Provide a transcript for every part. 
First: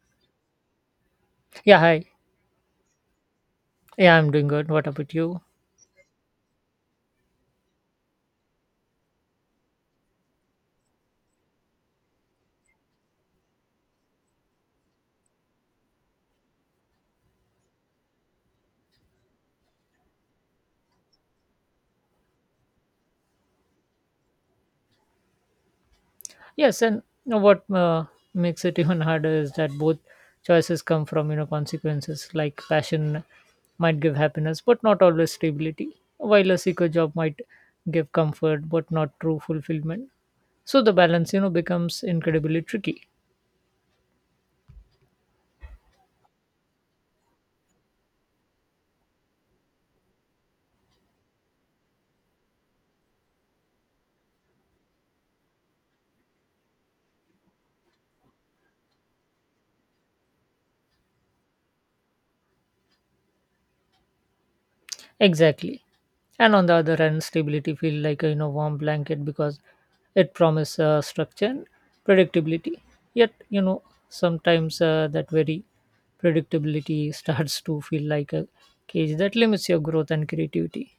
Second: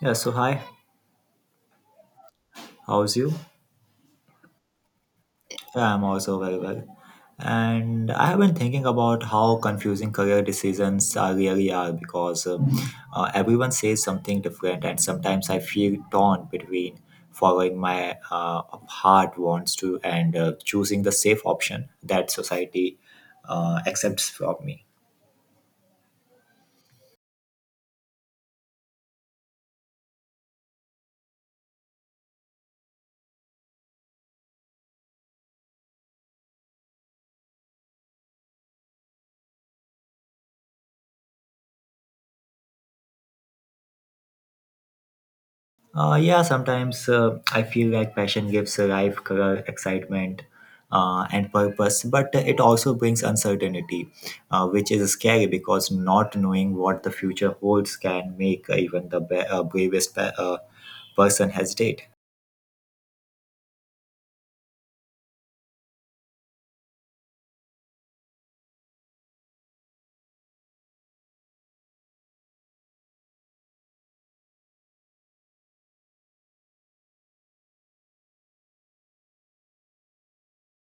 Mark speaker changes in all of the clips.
Speaker 1: Yeah, so hi,
Speaker 2: Yeah, hi.
Speaker 1: how's you?
Speaker 2: Yeah, I'm doing good. What about you?
Speaker 1: Yeah, I'm also very well. And I have been thinking about how confusing career decisions are really are because everyone says something different, and sometimes I feel torn between following my heart wants to and choosing the safe option that society accepts from me.
Speaker 2: Yes, and you know what makes it even harder is that both choices come from consequences. Like passion might give happiness, but not always stability. While a secure job might give comfort, but not true fulfillment. So the balance, you know, becomes incredibly tricky.
Speaker 1: Yeah, sometimes I feel like passion gives life color, excitement, and purpose, but it also brings uncertainty, which is scary because not knowing what the future holds can make even the bravest person hesitate.
Speaker 2: Exactly. And on the other hand, stability feels like a warm blanket because it promises structure and predictability. Yet you know sometimes that very predictability starts to feel like a cage that limits your growth and creativity.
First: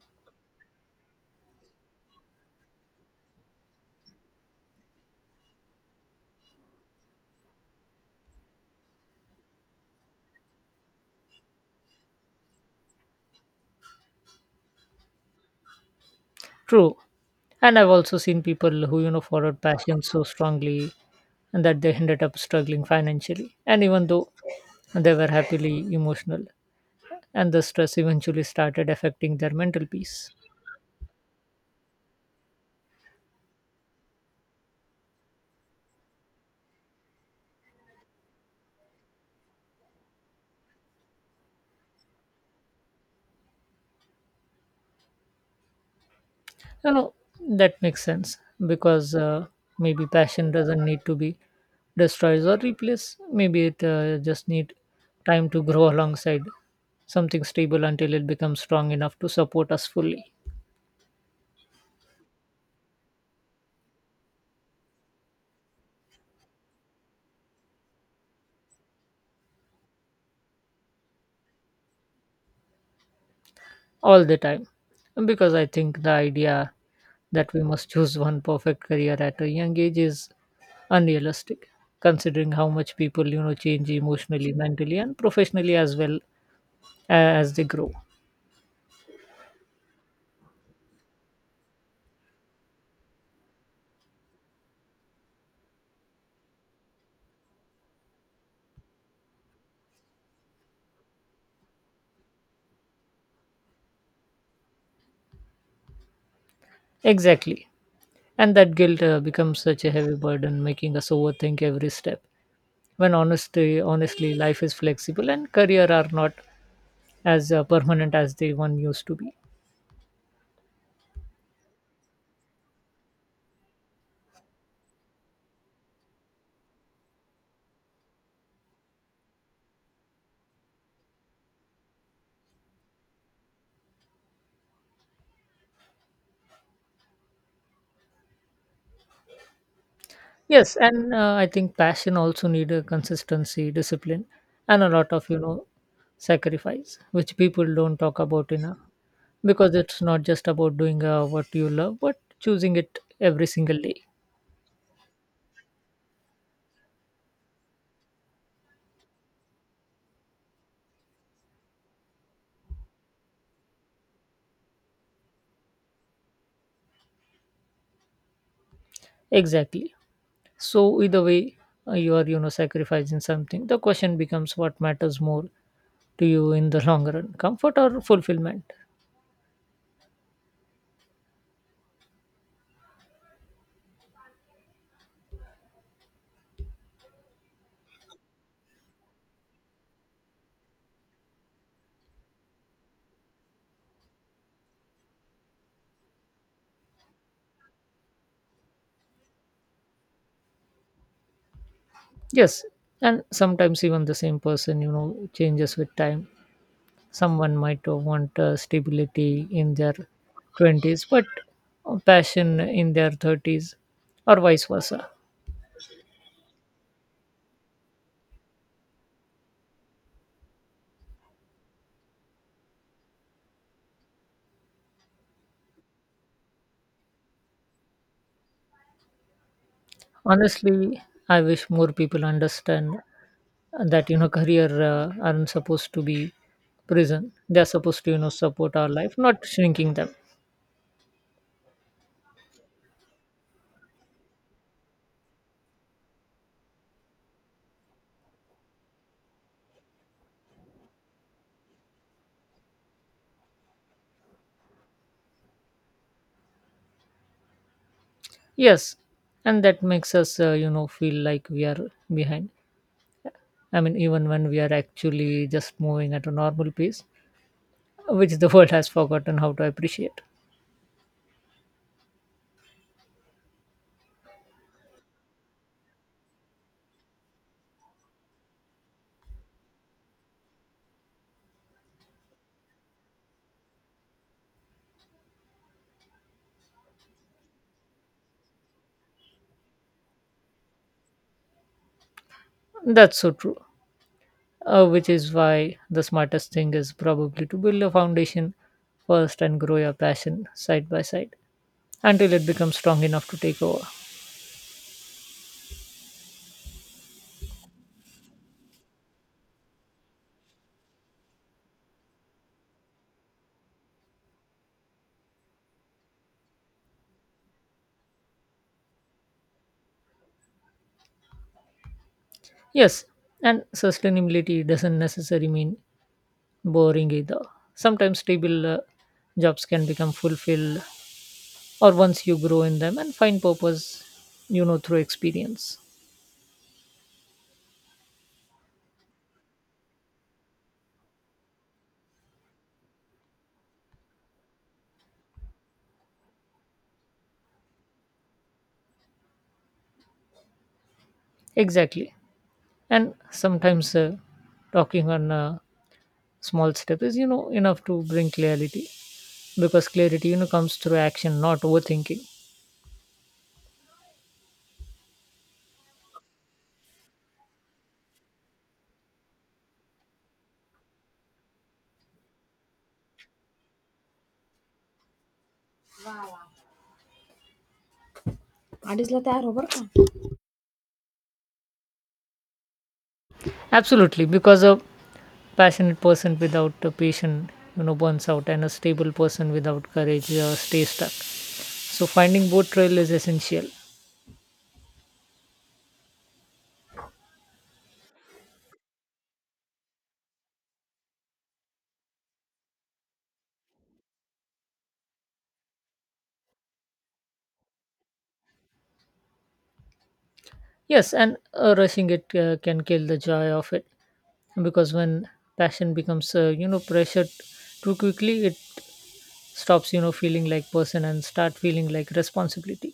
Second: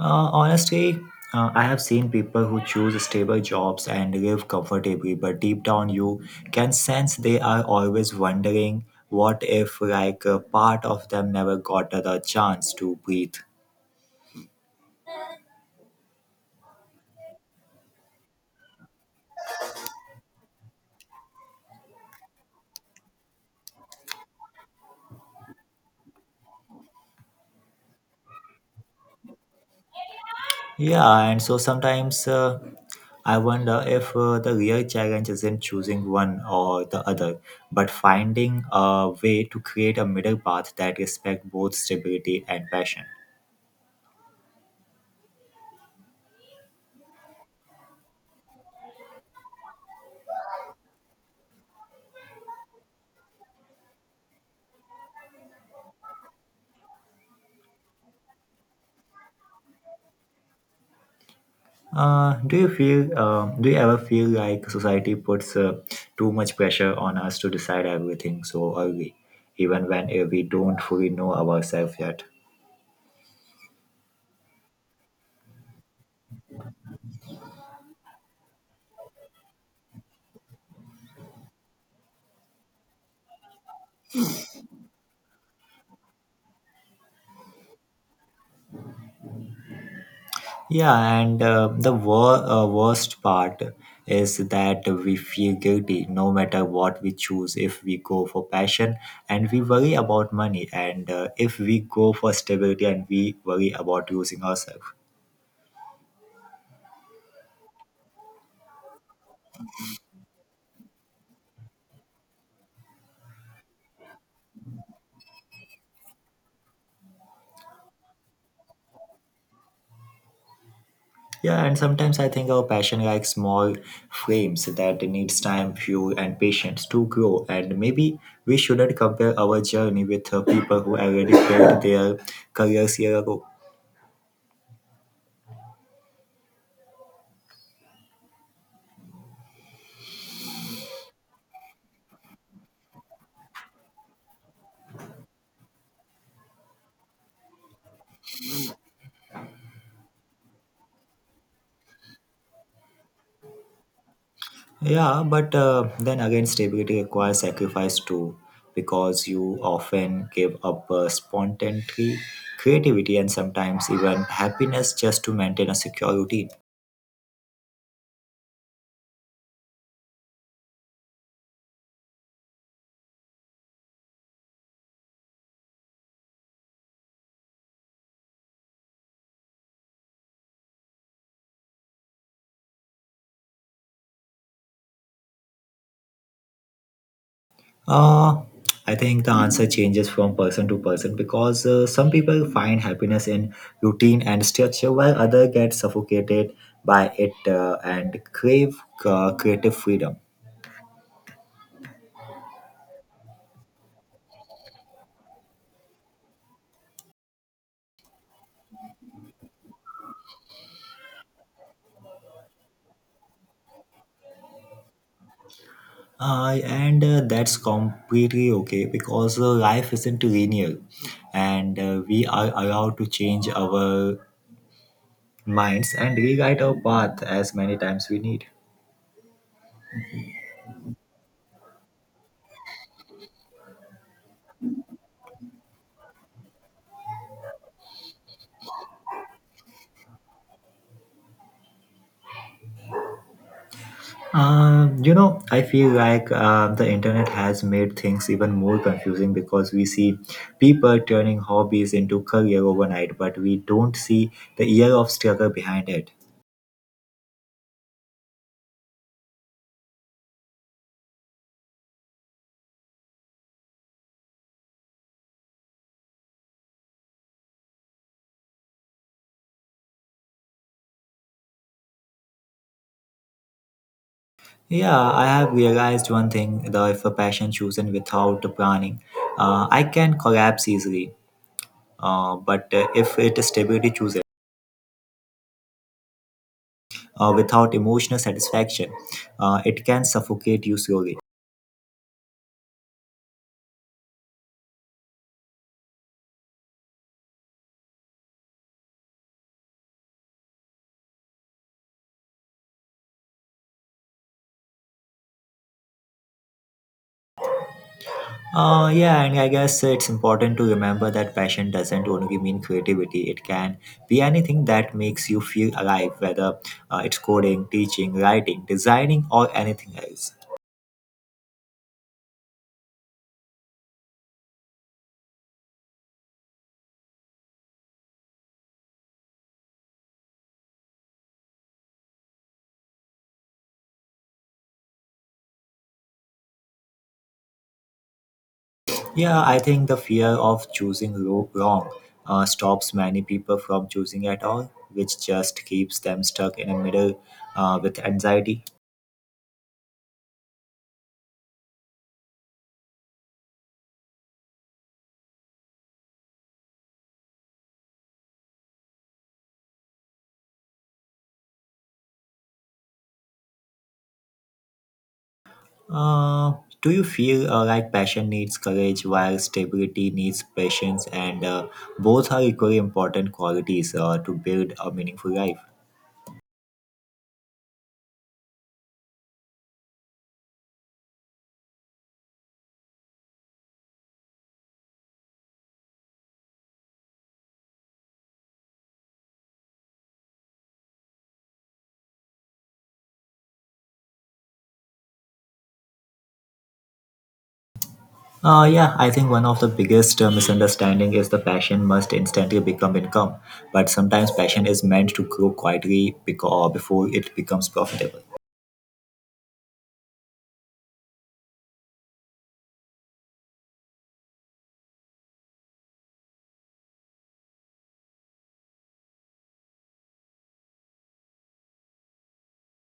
Speaker 1: Honestly, I have seen people who choose stable jobs and live comfortably, but deep down you can sense they are always wondering what if, like, a part of them never got the chance to breathe.
Speaker 2: True. And I've also seen people who followed passion so strongly and that they ended up struggling financially. And even though they were happily emotional, and the stress eventually started affecting their mental peace.
Speaker 1: Yeah, and so sometimes I wonder if the real challenge isn't choosing one or the other, but finding a way to create a middle path that respects both stability and passion.
Speaker 2: You know, that makes sense because maybe passion doesn't need to be destroyed or replaced. Maybe it just need time to grow alongside something stable until it becomes strong enough to support us fully.
Speaker 1: Do you ever feel like society puts too much pressure on us to decide everything so early, even when we don't fully know ourselves yet?
Speaker 2: All the time. And because I think the idea that we must choose one perfect career at a young age is unrealistic, considering how much people you know change emotionally, mentally, and professionally as well as they grow.
Speaker 1: Yeah, and the worst part is that we feel guilty no matter what we choose. If we go for passion and we worry about money, and if we go for stability and we worry about losing ourselves.
Speaker 2: Exactly. And that guilt becomes such a heavy burden, making us overthink every step. When honestly, life is flexible and career are not as permanent as they one used to be.
Speaker 1: Yeah, and sometimes I think our passion like small frames that needs time, fuel, and patience to grow. And maybe we shouldn't compare our journey with people who already built their careers year ago.
Speaker 2: Yes, and I think passion also need a consistency, discipline, and a lot of sacrifice, which people don't talk about enough, because it's not just about doing what you love, but choosing it every single day.
Speaker 1: Yeah, but then again, stability requires sacrifice too, because you often give up spontaneity, creativity, and sometimes even happiness just to maintain a secure routine.
Speaker 2: Exactly. So either way, you are sacrificing something. The question becomes what matters more to you in the long run, comfort or fulfillment?
Speaker 1: Uh, I think the answer changes from person to person because some people find happiness in routine and structure, while others get suffocated by it and crave creative freedom.
Speaker 2: Yes, and sometimes even the same person changes with time. Someone might want stability in their twenties, but passion in their thirties, or vice versa.
Speaker 1: And that's completely okay because life isn't linear and we are allowed to change our minds and rewrite our path as many times we need.
Speaker 2: Honestly, I wish more people understand that career aren't supposed to be prison. They're supposed to support our life, not shrinking them.
Speaker 1: You know, I feel like the internet has made things even more confusing because we see people turning hobbies into career overnight, but we don't see the year of struggle behind it.
Speaker 2: Yes, and that makes us feel like we are behind. I mean, even when we are actually just moving at a normal pace, which the world has forgotten how to appreciate.
Speaker 1: Yeah, I have realized one thing that if a passion chosen without planning, I can collapse easily. But if it is stability chosen without emotional satisfaction, it can suffocate you slowly.
Speaker 2: That's so true. Which is why the smartest thing is probably to build a foundation first and grow your passion side by side until it becomes strong enough to take over.
Speaker 1: Yeah, and I guess it's important to remember that passion doesn't only mean creativity. It can be anything that makes you feel alive, whether it's coding, teaching, writing, designing, or anything else.
Speaker 2: Yes, and sustainability doesn't necessarily mean boring either. Sometimes stable jobs can become fulfilled, or once you grow in them and find purpose, you know, through experience.
Speaker 1: Yeah, I think the fear of choosing wrong stops many people from choosing at all, which just keeps them stuck in the middle with anxiety.
Speaker 2: Exactly. And sometimes talking on a small step is, you know, enough to bring clarity, because clarity, you know, comes through action, not overthinking.
Speaker 1: Uh, do you feel like passion needs courage while stability needs patience, and both are equally important qualities to build a meaningful life?
Speaker 2: आधीच ला तयार हो बरं. Absolutely, because passionate person without a passion burns out, and a stable person without courage stays stuck, so finding both trail is essential.
Speaker 1: Yeah, I think one of the biggest misunderstanding is the passion must instantly become income, but sometimes passion is meant to grow quietly because, before it becomes profitable.
Speaker 2: Yes, and rushing it can kill the joy of it, because when passion becomes pressured too quickly it stops feeling like person and start feeling like responsibility.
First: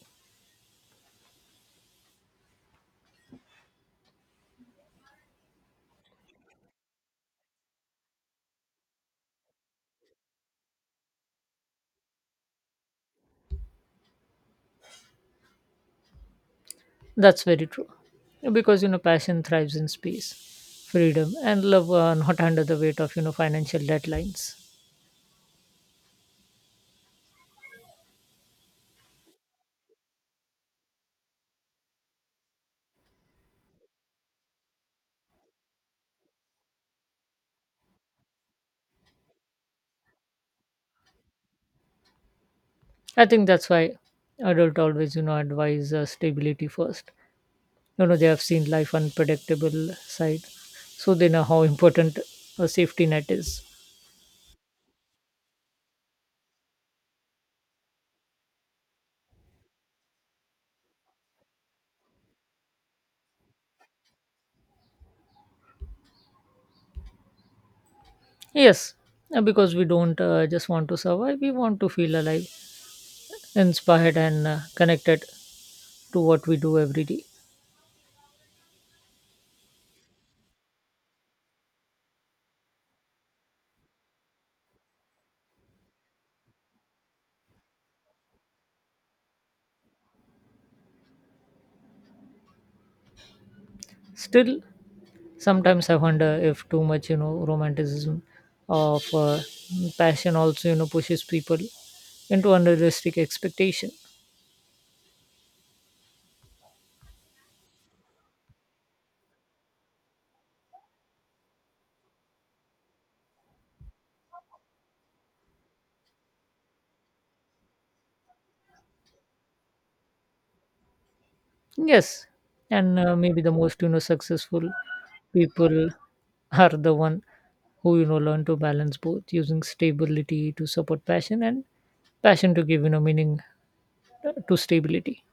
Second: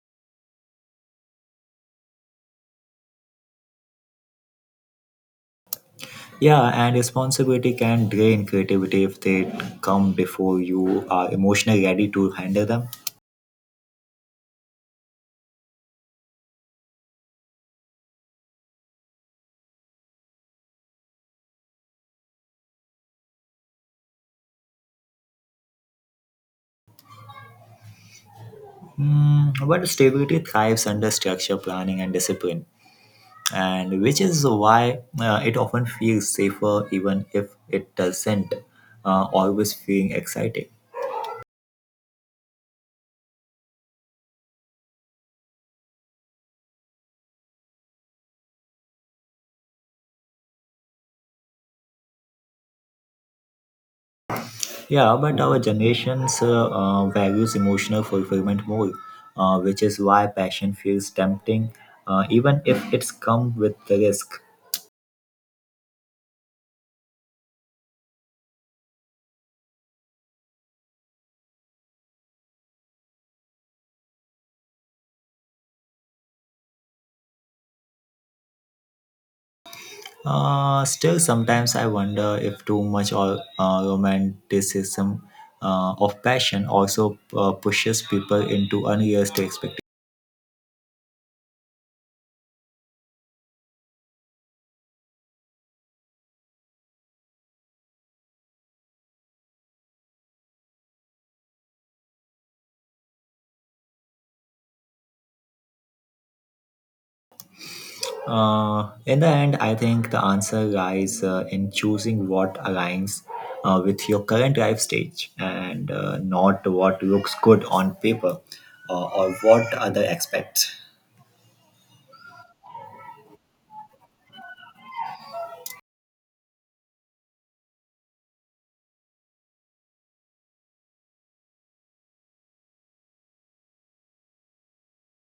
Speaker 1: Yeah, and responsibility can drain creativity if they come before you are emotionally ready to handle them.
Speaker 2: That's very true, because you know passion thrives in space, freedom, and love are not under the weight of financial deadlines.
Speaker 1: Hmm, but stability thrives under structure, planning, and discipline, and which is why it often feels safer even if it doesn't always feel exciting.
Speaker 2: I think that's why adult always, you know, advise stability first. You know, they have seen life unpredictable side, so they know how important a safety net is.
Speaker 1: Yeah, but our generation's values emotional fulfillment more, which is why passion feels tempting, even if it's come with the risk.
Speaker 2: Yes, because we don't just want to survive; we want to feel alive, inspired, and connected to what we do every day.
Speaker 1: Still, sometimes I wonder if too much or romanticism of passion also pushes people into unrealistic expectations.
Speaker 2: Still, sometimes I wonder if too much, you know, romanticism of passion also, you know, pushes people into unrealistic expectation.
Speaker 1: In the end, I think the answer lies in choosing what aligns with your current life stage and not what looks good on paper or what other expect.
Speaker 2: Yes, and maybe the most successful people are the one who learn to balance both, using stability to support passion and passion to give meaning to stability.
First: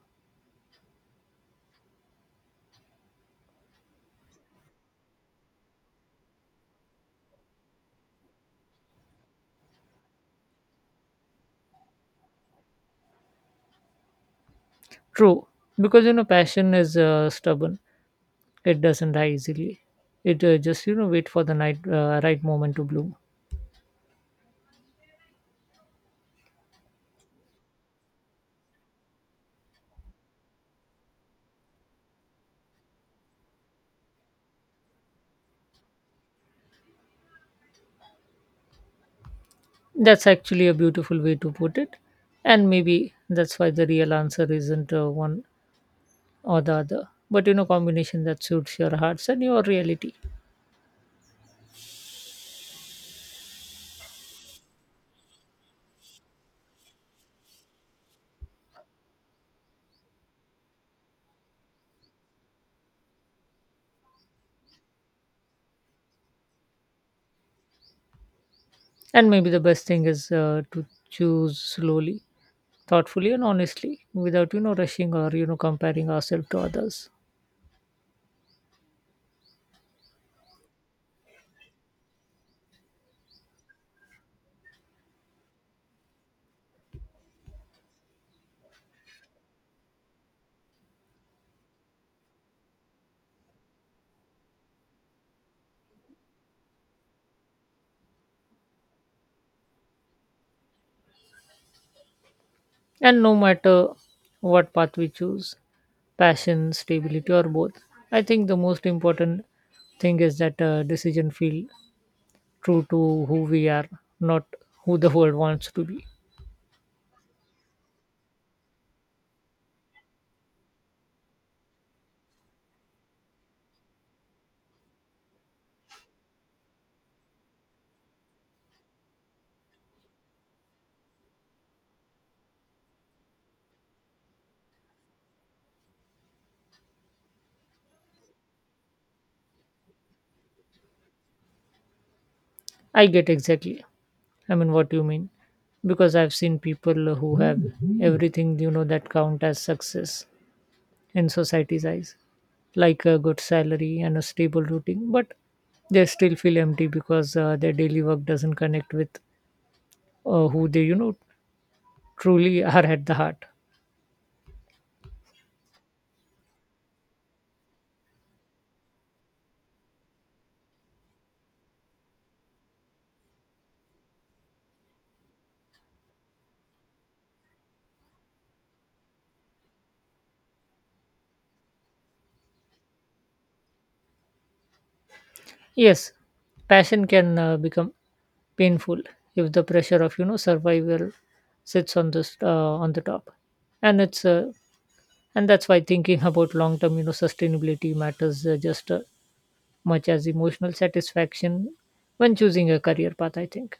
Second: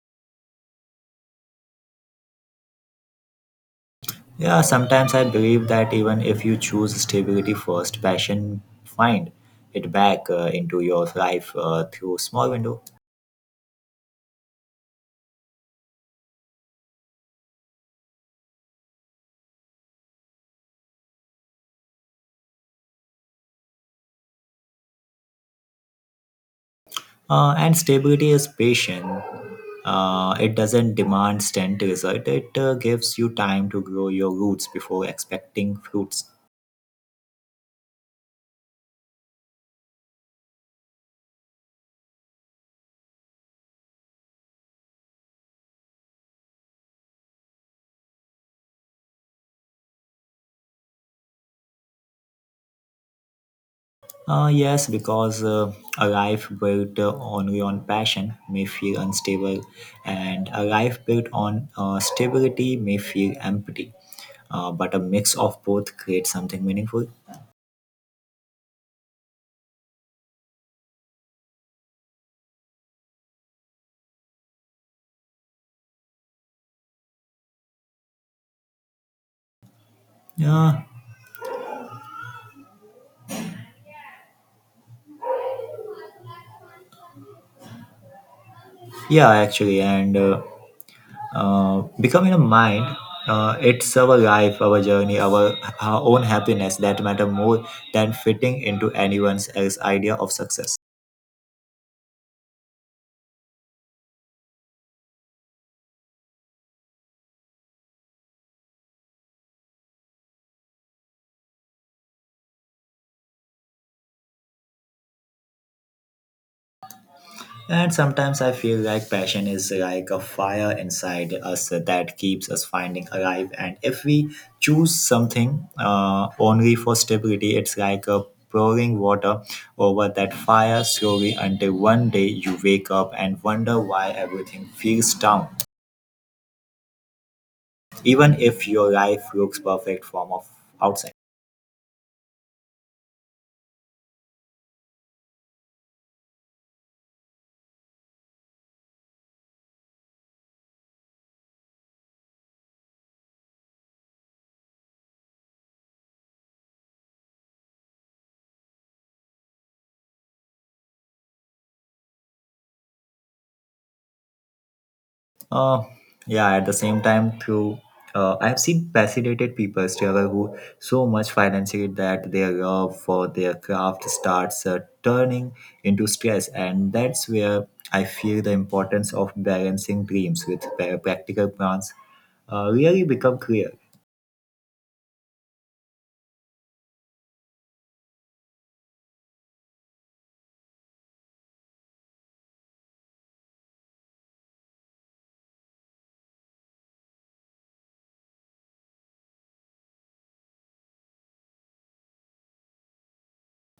Speaker 1: Yeah, sometimes I believe that even if you choose stability first, passion find it back into your life through small window.
Speaker 2: True, because passion is stubborn; it doesn't die easily. It just wait for the night right moment to bloom.
Speaker 1: And stability is patient. It doesn't demand instant result. It gives you time to grow your roots before expecting fruits.
Speaker 2: That's actually a beautiful way to put it, and maybe that's why the real answer isn't one or the other but combination that suits your hearts and your reality.
Speaker 1: Yes, because a life built only on passion may feel unstable, and a life built on stability may feel empty. But a mix of both creates something meaningful.
Speaker 2: And maybe the best thing is to choose slowly, thoughtfully, and honestly, without rushing or comparing ourselves to others.
Speaker 1: Yeah, yeah, actually, and becoming a mind, it's our life, our journey, our own happiness that matter more than fitting into anyone's else idea of success.
Speaker 2: And no matter what path we choose, passion, stability, or both, I think the most important thing is that decision feel true to who we are, not who the world wants to be.
Speaker 1: And sometimes I feel like passion is like a fire inside us that keeps us finding alive. And if we choose something only for stability, it's like a pouring water over that fire slowly until one day you wake up and wonder why everything feels down, even if your life looks perfect from of outside.
Speaker 2: I get exactly. I mean, what you mean? Because I've seen people who have everything you know that count as success in society's eyes, like a good salary and a stable routine, but they still feel empty, because their daily work doesn't connect with who they you know truly are at the heart.
Speaker 1: Uh, yeah, at the same time, through I've seen fascinated people struggle who so much financially that their love for their craft starts turning into stress, and that's where I feel the importance of balancing dreams with practical plans really become clear.
Speaker 2: Yes, passion can become painful if the pressure of survival sits on the top, and it's uh, and that's why thinking about long term sustainability matters just much as emotional satisfaction when choosing a career path, I think.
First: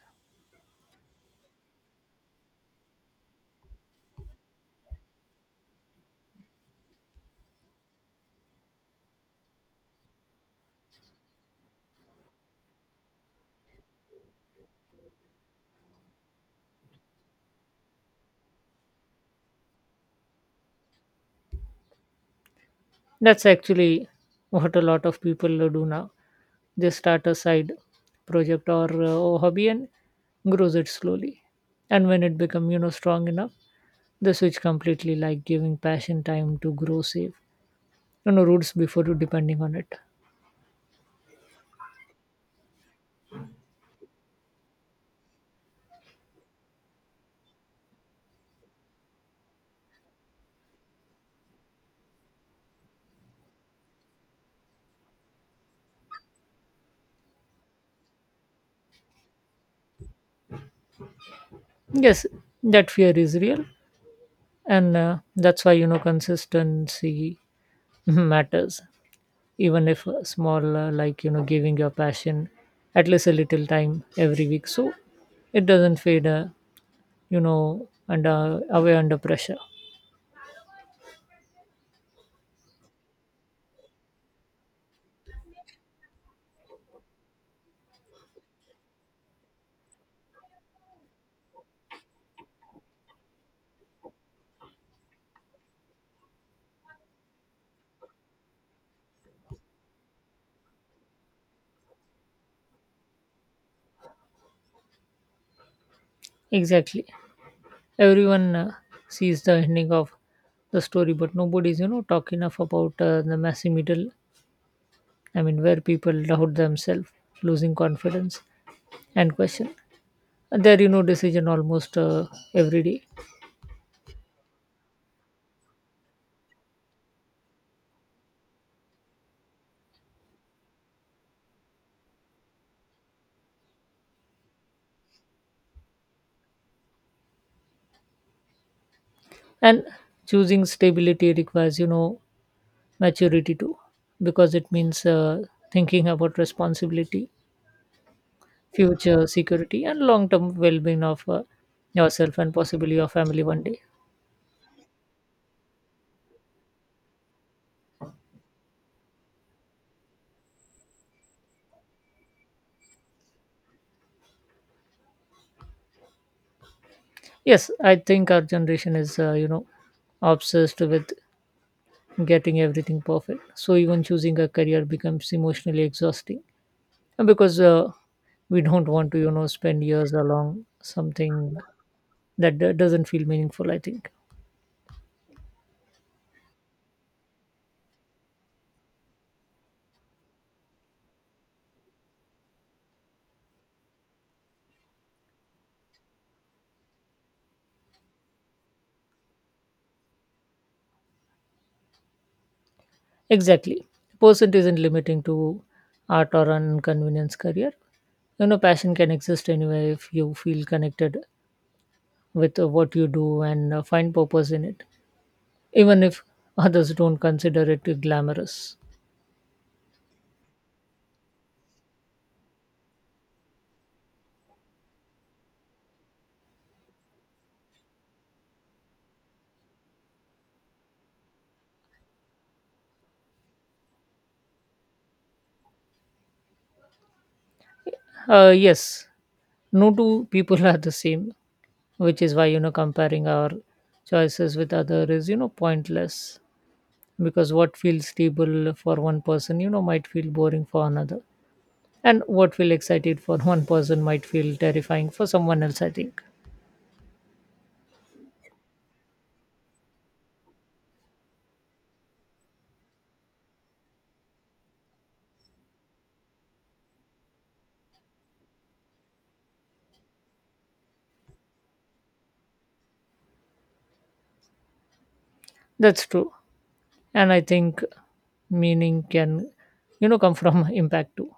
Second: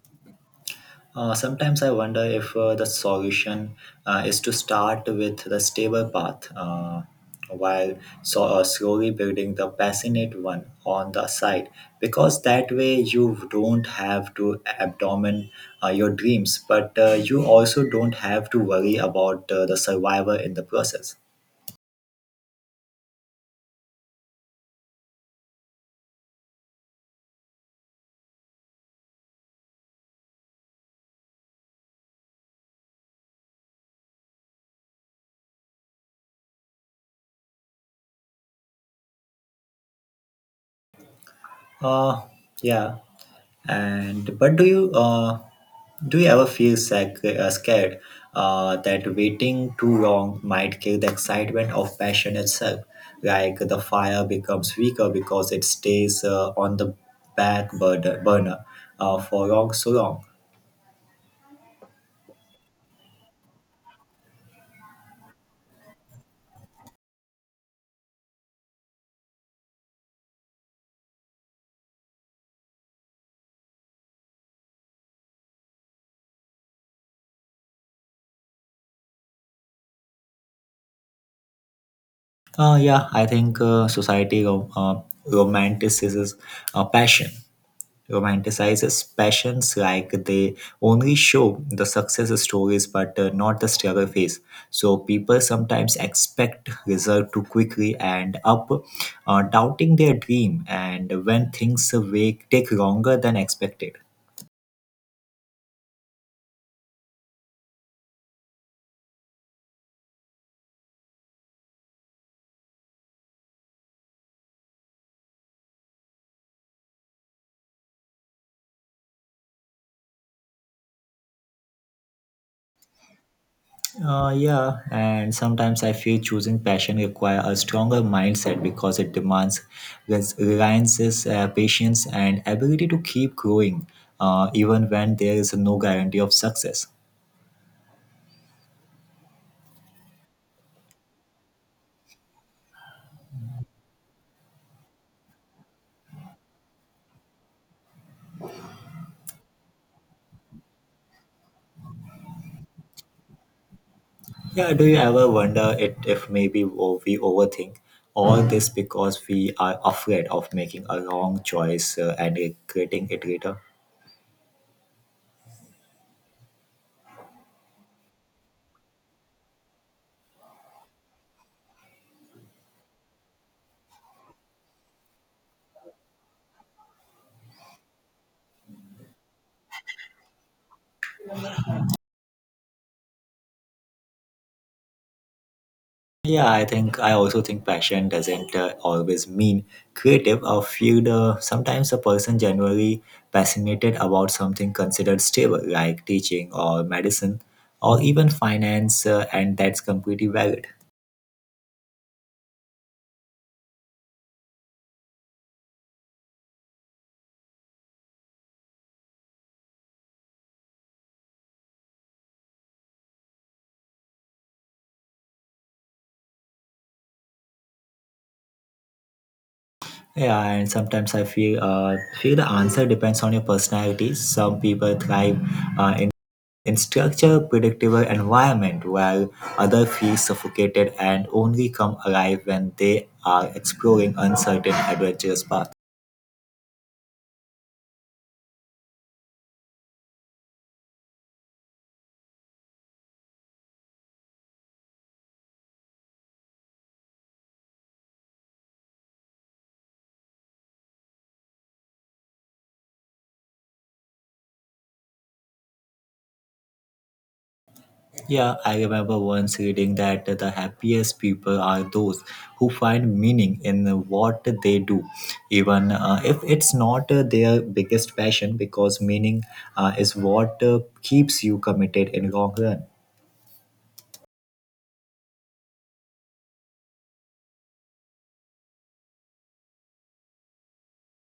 Speaker 1: Sometimes I wonder if the solution is to start with the stable path while slowly building the passionate one on the side, because that way you don't have to abandon your dreams, but you also don't have to worry about the survivor in the process.
Speaker 2: That's actually what a lot of people do now. They start a side project or hobby and grows it slowly. And when it becomes, you know, strong enough, they switch completely, like giving passion time to grow safe, you know, roots before depending on it.
Speaker 1: Uh, yeah. And but do you do you ever feel scared that waiting too long might kill the excitement of passion itself? Like the fire becomes weaker because it stays on the back burner for long so long.
Speaker 2: Yes, that fear is real. And that's why, you know, consistency matters. Even if small like giving your passion at least a little time every week so it doesn't fade and away under pressure.
Speaker 1: Yeah, I think society romanticizes passion, romanticizes passions like they only show the success stories but not the struggle phase so people sometimes expect result too quickly and up doubting their dream and when things take longer than expected.
Speaker 2: Exactly. Everyone sees the ending of the story, but nobody's talk enough about the messy middle. I mean, where people doubt themselves, losing confidence, and question there decision almost every day.
Speaker 1: Yeah, and sometimes I feel choosing passion require a stronger mindset because it demands reliances, patience, and ability to keep growing, even when there is no guarantee of success.
Speaker 2: And choosing stability requires maturity too, because it means thinking about responsibility, future security, and long term well being of yourself and possibly your family one day.
Speaker 1: Yeah, do you ever wonder it if maybe we overthink all this because we are afraid of making a wrong choice and regretting it later?
Speaker 2: Yes, I think our generation is obsessed with getting everything perfect, so even choosing a career becomes emotionally exhausting. And because we don't want to spend years along something that doesn't feel meaningful, I think.
Speaker 1: Yeah, I think I also think passion doesn't always mean creative. I feel the sometimes a person generally passionate about something considered stable, like teaching or medicine or even finance, and that's completely valid.
Speaker 2: Exactly. The person isn't limiting to art or an convenience career. You know, passion can exist anywhere if you feel connected with what you do and find purpose in it, even if others don't consider it glamorous.
Speaker 1: Yeah, and sometimes I feel the answer depends on your personality. Some people thrive uh, in in structured, predictable environment, while others feel suffocated and only come alive when they are exploring uncertain, adventurous paths.
Speaker 2: Yes, no two people are the same, which is why, you know, comparing our choices with others is, you know, pointless, because what feels stable for one person, you know, might feel boring for another. And what feel excited for one person might feel terrifying for someone else, I think.
Speaker 1: Yeah, I remember once reading that the happiest people are those who find meaning in what they do, even if it's not their biggest passion, because meaning is what keeps you committed in long run.
Speaker 2: That's true. And I think meaning can come from impact too,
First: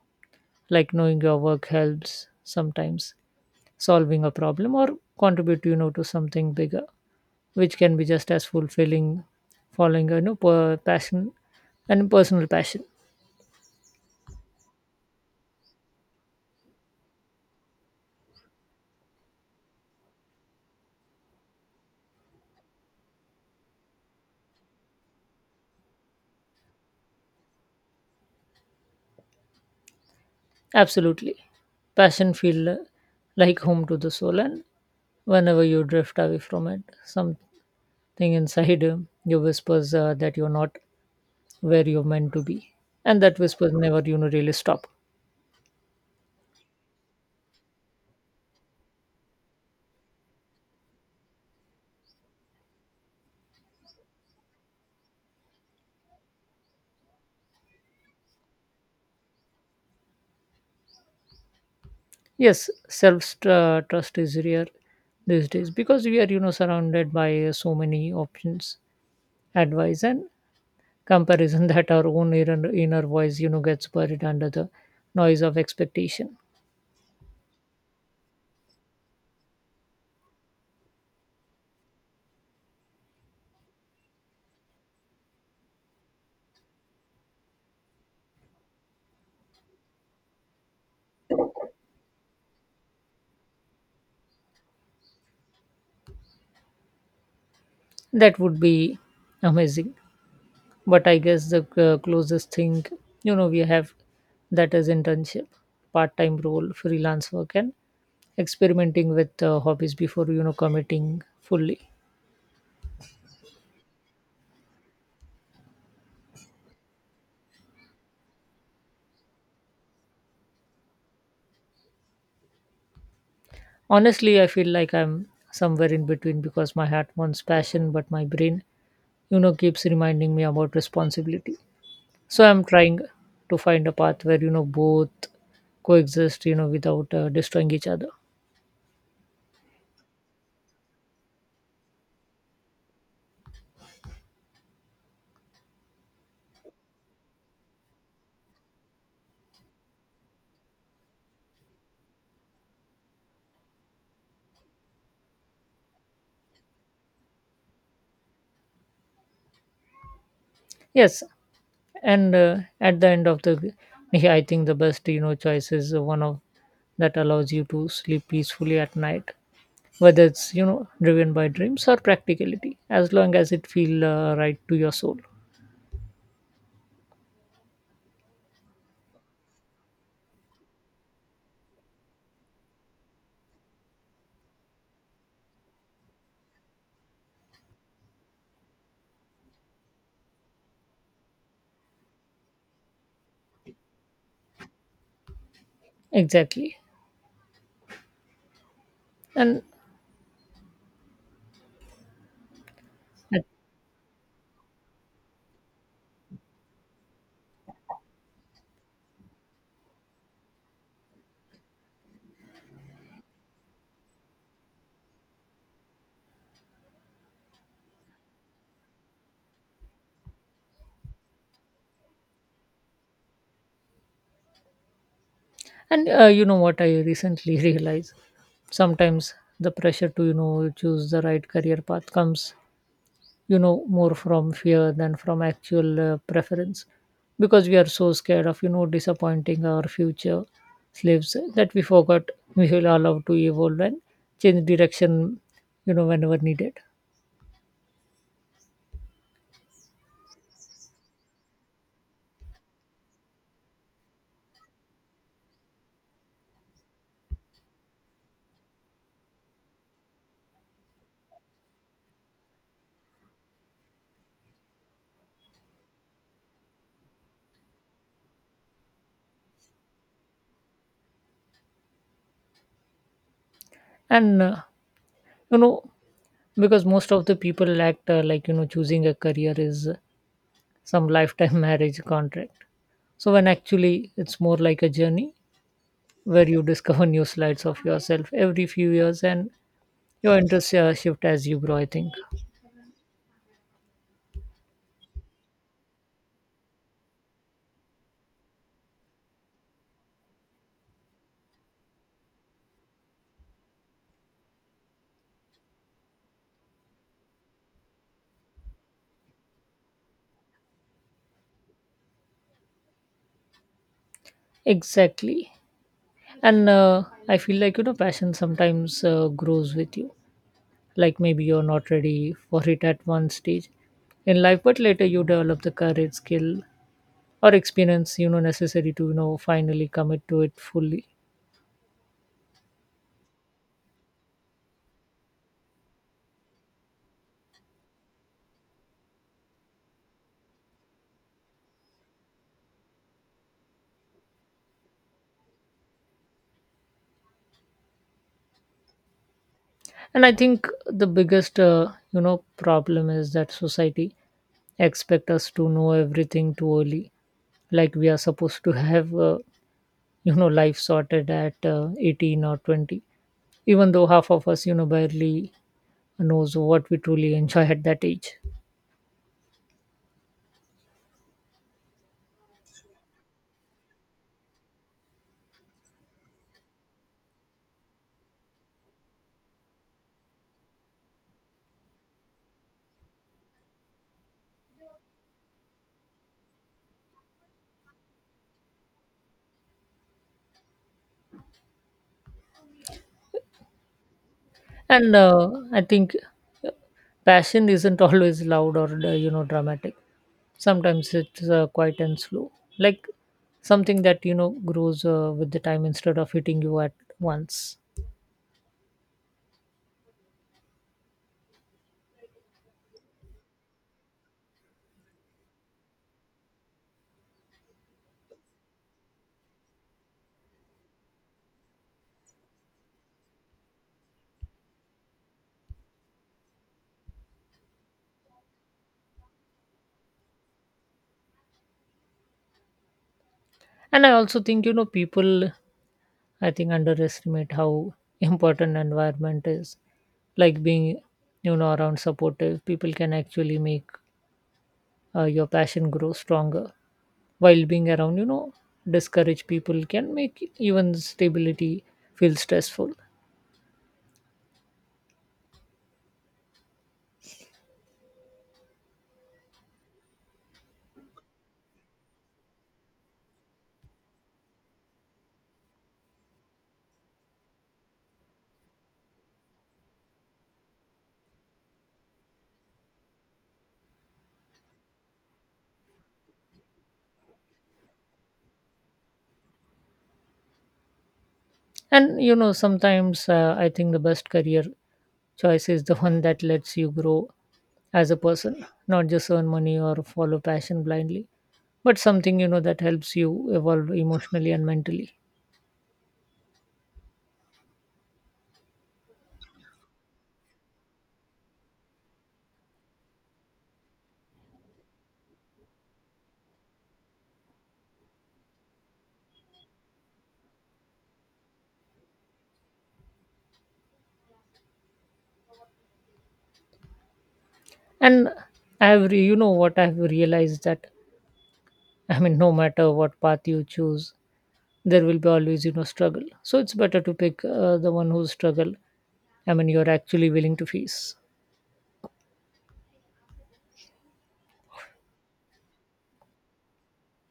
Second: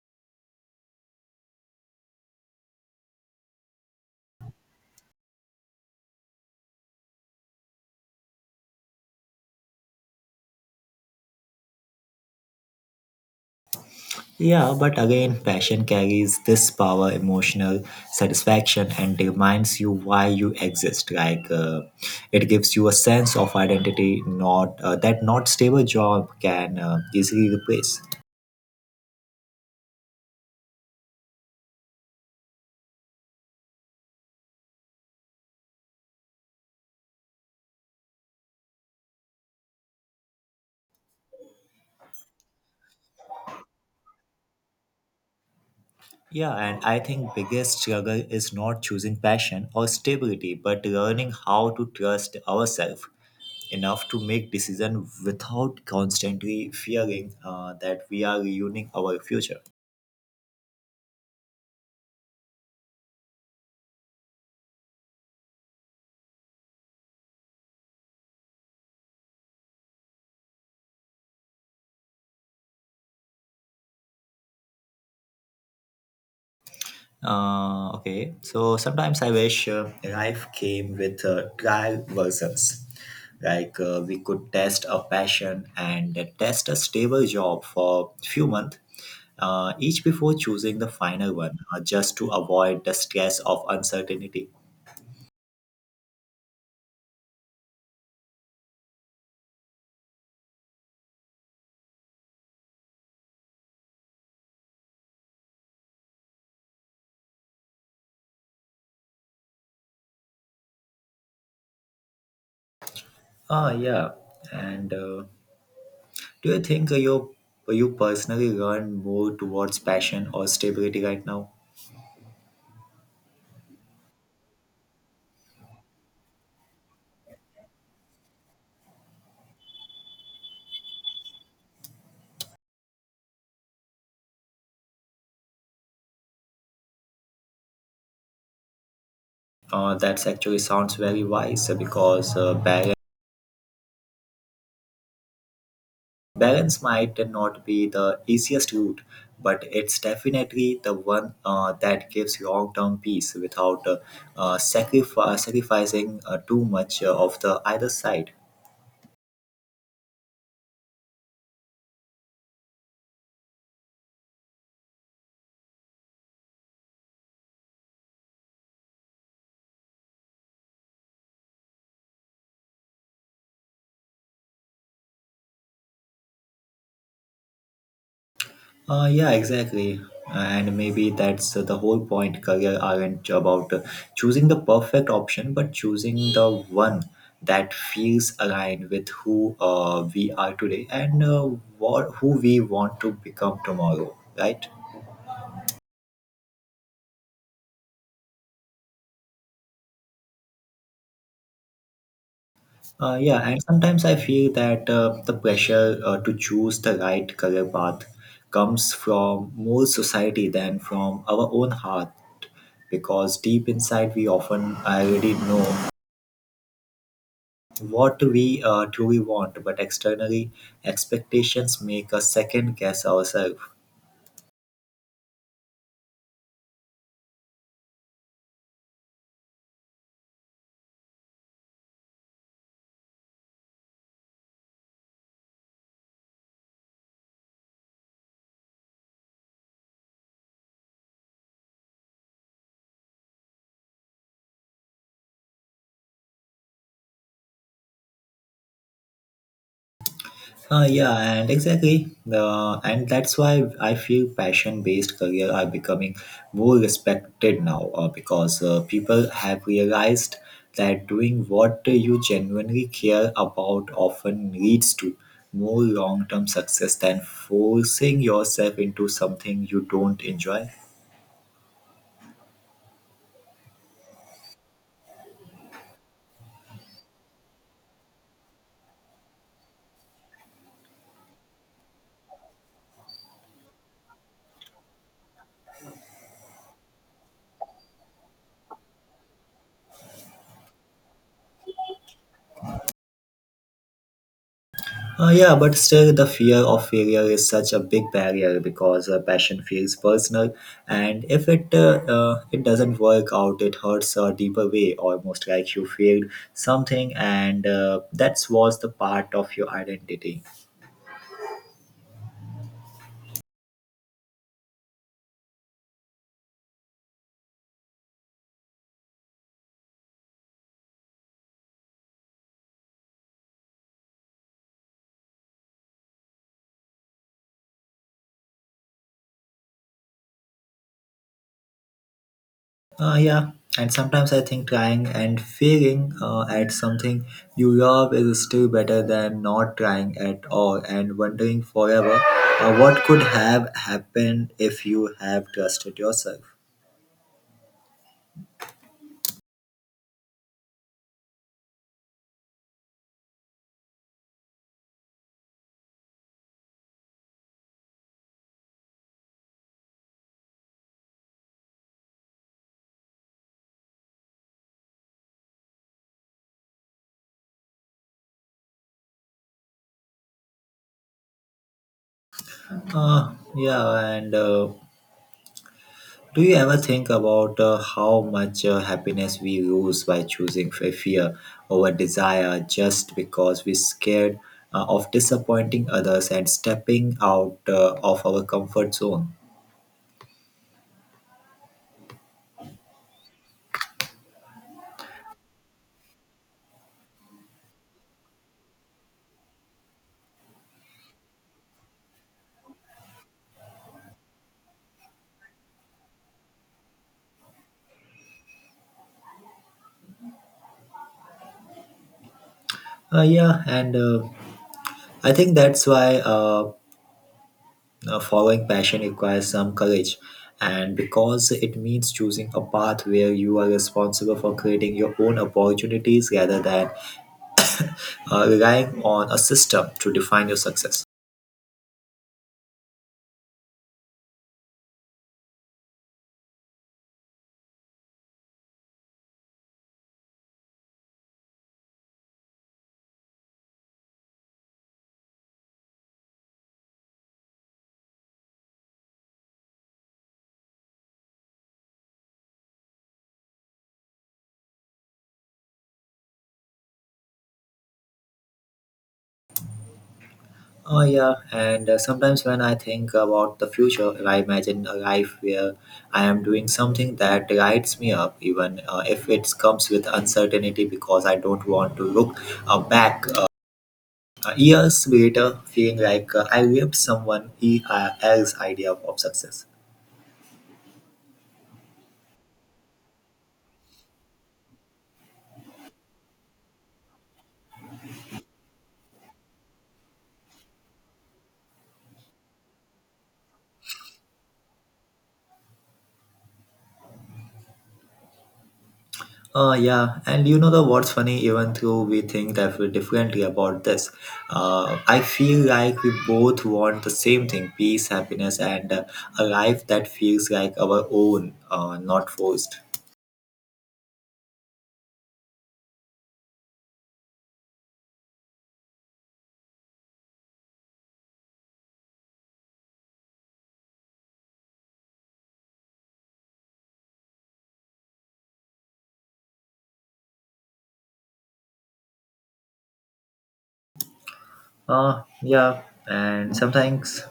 Speaker 2: like knowing your work helps sometimes solving a problem or contribute to something bigger, which can be just as fulfilling following a personal passion.
Speaker 1: Yeah, but again, passion carries this power, emotional satisfaction, and reminds you why you exist. Like it gives you a sense of identity, not that not stable job can easily replace.
Speaker 2: Absolutely. Passion feel like home to the soul, and whenever you drift away from it some thing inside you whispers that you're not where you're meant to be, and that whispers never really stop.
Speaker 1: Yeah, and I think biggest struggle is not choosing passion or stability, but learning how to trust ourselves enough to make decision without constantly fearing that we are ruining our future.
Speaker 2: Yes, self trust is rare these days, because we are surrounded by so many options, advice, and comparison, that our own inner voice gets buried under the noise of expectation.
Speaker 1: Okay, so sometimes I wish life came with trial versions. Like we could test a passion and test a stable job for few months, each before choosing the final one, just to avoid the stress of uncertainty.
Speaker 2: That would be amazing, but I guess the closest thing we have that is internship, part-time role, freelance work, and experimenting with hobbies before committing fully.
Speaker 1: Ah, yeah. And do you think you personally learn more towards passion or stability right now?
Speaker 2: Honestly, I feel like I'm somewhere in between, because my heart wants passion but my brain keeps reminding me about responsibility, so I'm trying to find a path where both coexist without destroying each other.
Speaker 1: That's actually sounds very wise because Balance might not be the easiest route, but it's definitely the one that gives long-term peace without sacrificing too much of the either side.
Speaker 2: Yes, and at the end of the day I think the best choice is one of that allows you to sleep peacefully at night, whether it's driven by dreams or practicality, as long as it feel right to your soul.
Speaker 1: Yeah, exactly. And maybe that's the whole point. Career aren't about choosing the perfect option, but choosing the one that feels aligned with who we are today and who we want to become tomorrow, right?
Speaker 2: Exactly. and
Speaker 1: Yeah, and sometimes I feel that the pressure to choose the right career path comes from more society than from our own heart, because deep inside we often already know what we truly want, but externally expectations make us second guess ourselves.
Speaker 2: and you know what I recently realized. Sometimes the pressure to choose the right career path comes more from fear than from actual preference, because we are so scared of disappointing our future slaves that we forgot we will allow to evolve and change direction whenever needed.
Speaker 1: Yeah, and exactly. And that's why I feel passion based career are becoming more respected now because people have realized that doing what you genuinely care about often leads to more long term success than forcing yourself into something you don't enjoy.
Speaker 2: And you know because most of the people act like choosing a career is some lifetime marriage contract, so when actually it's more like a journey where you discover new sides of yourself every few years, and your interests shift as you grow, I think.
Speaker 1: Yeah, but still, the fear of failure is such a big barrier because passion feels personal, and if it it doesn't work out, it hurts a deeper way, almost like you failed something, and that was the part of your identity.
Speaker 2: Exactly. And I feel like passion sometimes grows with you, like maybe you're not ready for it at one stage in life but later you develop the courage, skill, or experience necessary to finally commit to it fully.
Speaker 1: Uh, yeah, and sometimes I think trying and failing at something you love is still better than not trying at all and wondering forever what could have happened if you have trusted yourself.
Speaker 2: And I think the biggest you know problem is that society expect us to know everything too early, like we are supposed to have life sorted at 18 or 20, even though half of us barely knows what we truly enjoy at that age.
Speaker 1: Yeah, and do you ever think about how much happiness we lose by choosing fear over desire just because we're scared of disappointing others and stepping out of our comfort zone?
Speaker 2: And I think passion isn't always loud or dramatic. Sometimes it's quiet and slow, like something that grows with the time instead of hitting you at once.
Speaker 1: Yeah, and I think that's why following passion requires some courage, and because it means choosing a path where you are responsible for creating your own opportunities rather than relying on a system to define your success.
Speaker 2: And I also think, you know, people, I think, underestimate how important environment is. Like being, you know, around supportive people can actually make your passion grow stronger. While being around, you know, discouraged people can make even stability feel stressful.
Speaker 1: Oh, yeah. And sometimes when I think about the future, I imagine a life where I am doing something that lights me up, even if it comes with uncertainty, because I don't want to look back years later feeling like I lived someone else's idea of success.
Speaker 2: And you know, sometimes I think the best career choice is the one that lets you grow as a person, not just earn money or follow passion blindly, but something you know that helps you evolve emotionally and mentally.
Speaker 1: Yeah, and you know the what's funny, even though we think that we're differently about this, I feel like we both want the same thing peace, happiness, and a life that feels like our own, not forced.
Speaker 2: And I have, you know what I've realized that, I mean, no matter what path you choose, there will be always you know struggle. So it's better to pick the one whose struggle, I mean, you're actually willing to face.
Speaker 1: Yeah, and sometimes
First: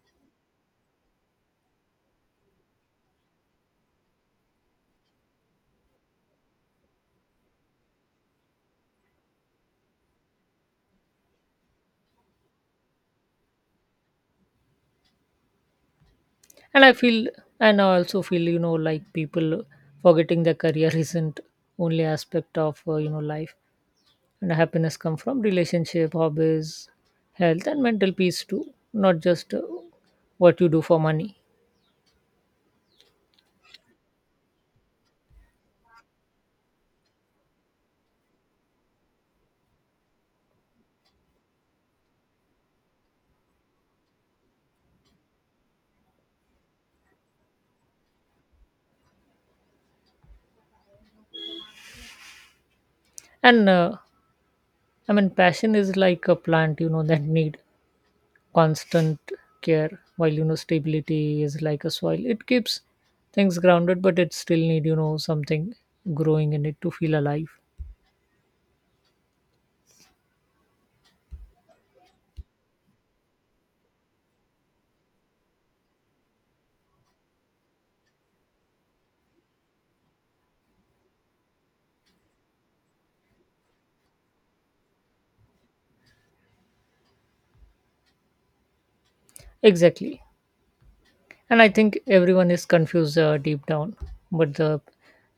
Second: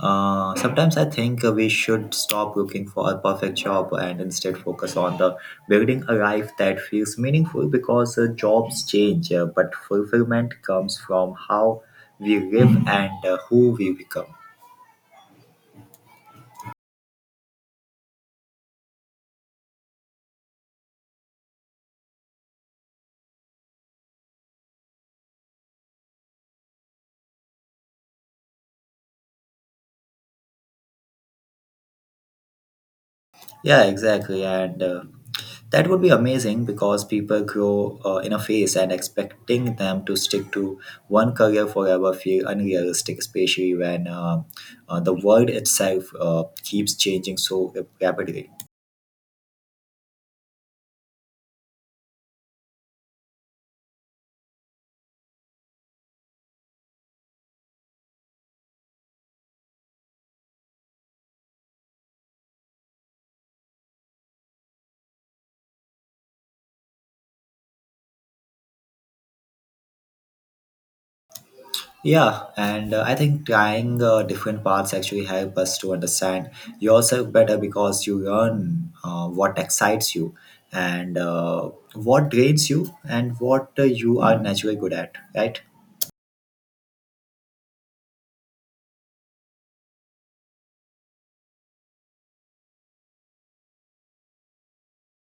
Speaker 1: Sometimes I think we should stop looking for a perfect job and instead focus on the building a life that feels meaningful because jobs change, but fulfillment comes from how we live and who we become.
Speaker 2: and i feel and I also feel like people forgetting their career isn't only aspect of life, and happiness come from relationship, hobbies, health, and mental peace too, not just what you do for money.
Speaker 1: Yeah, exactly. And that would be amazing because people grow in a phase and expecting them to stick to one career forever feel unrealistic especially when the world itself keeps changing so rapidly.
Speaker 2: And I mean passion is like a plant that need constant care, while stability is like a soil, it keeps things grounded but it still need something growing in it to feel alive.
Speaker 1: Yeah, and I think trying different paths actually help us to understand yourself better because you learn what excites you and what drains you and what you are naturally good at, right?
Speaker 2: Exactly. And I think everyone is confused deep down but the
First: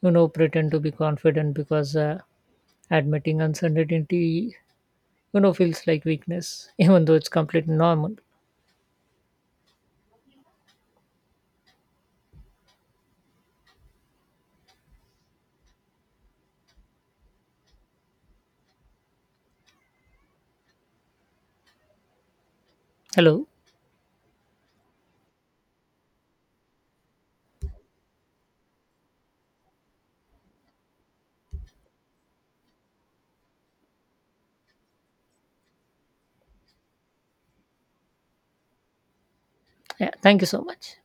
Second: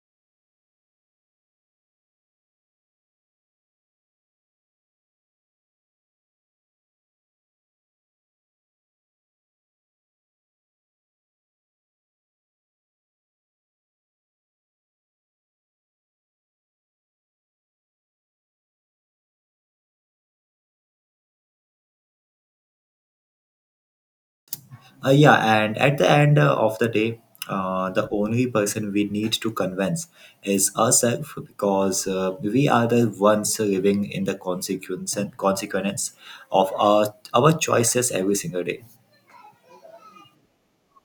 Speaker 2: pretend to be confident, because admitting uncertainty feels like weakness even though it's completely normal. Hello.
Speaker 1: Uh, yeah, and at the end of the day, the only person we need to convince is ourselves because we are the ones living in the consequence of our choices every single day.
Speaker 2: Yeah, thank you so much.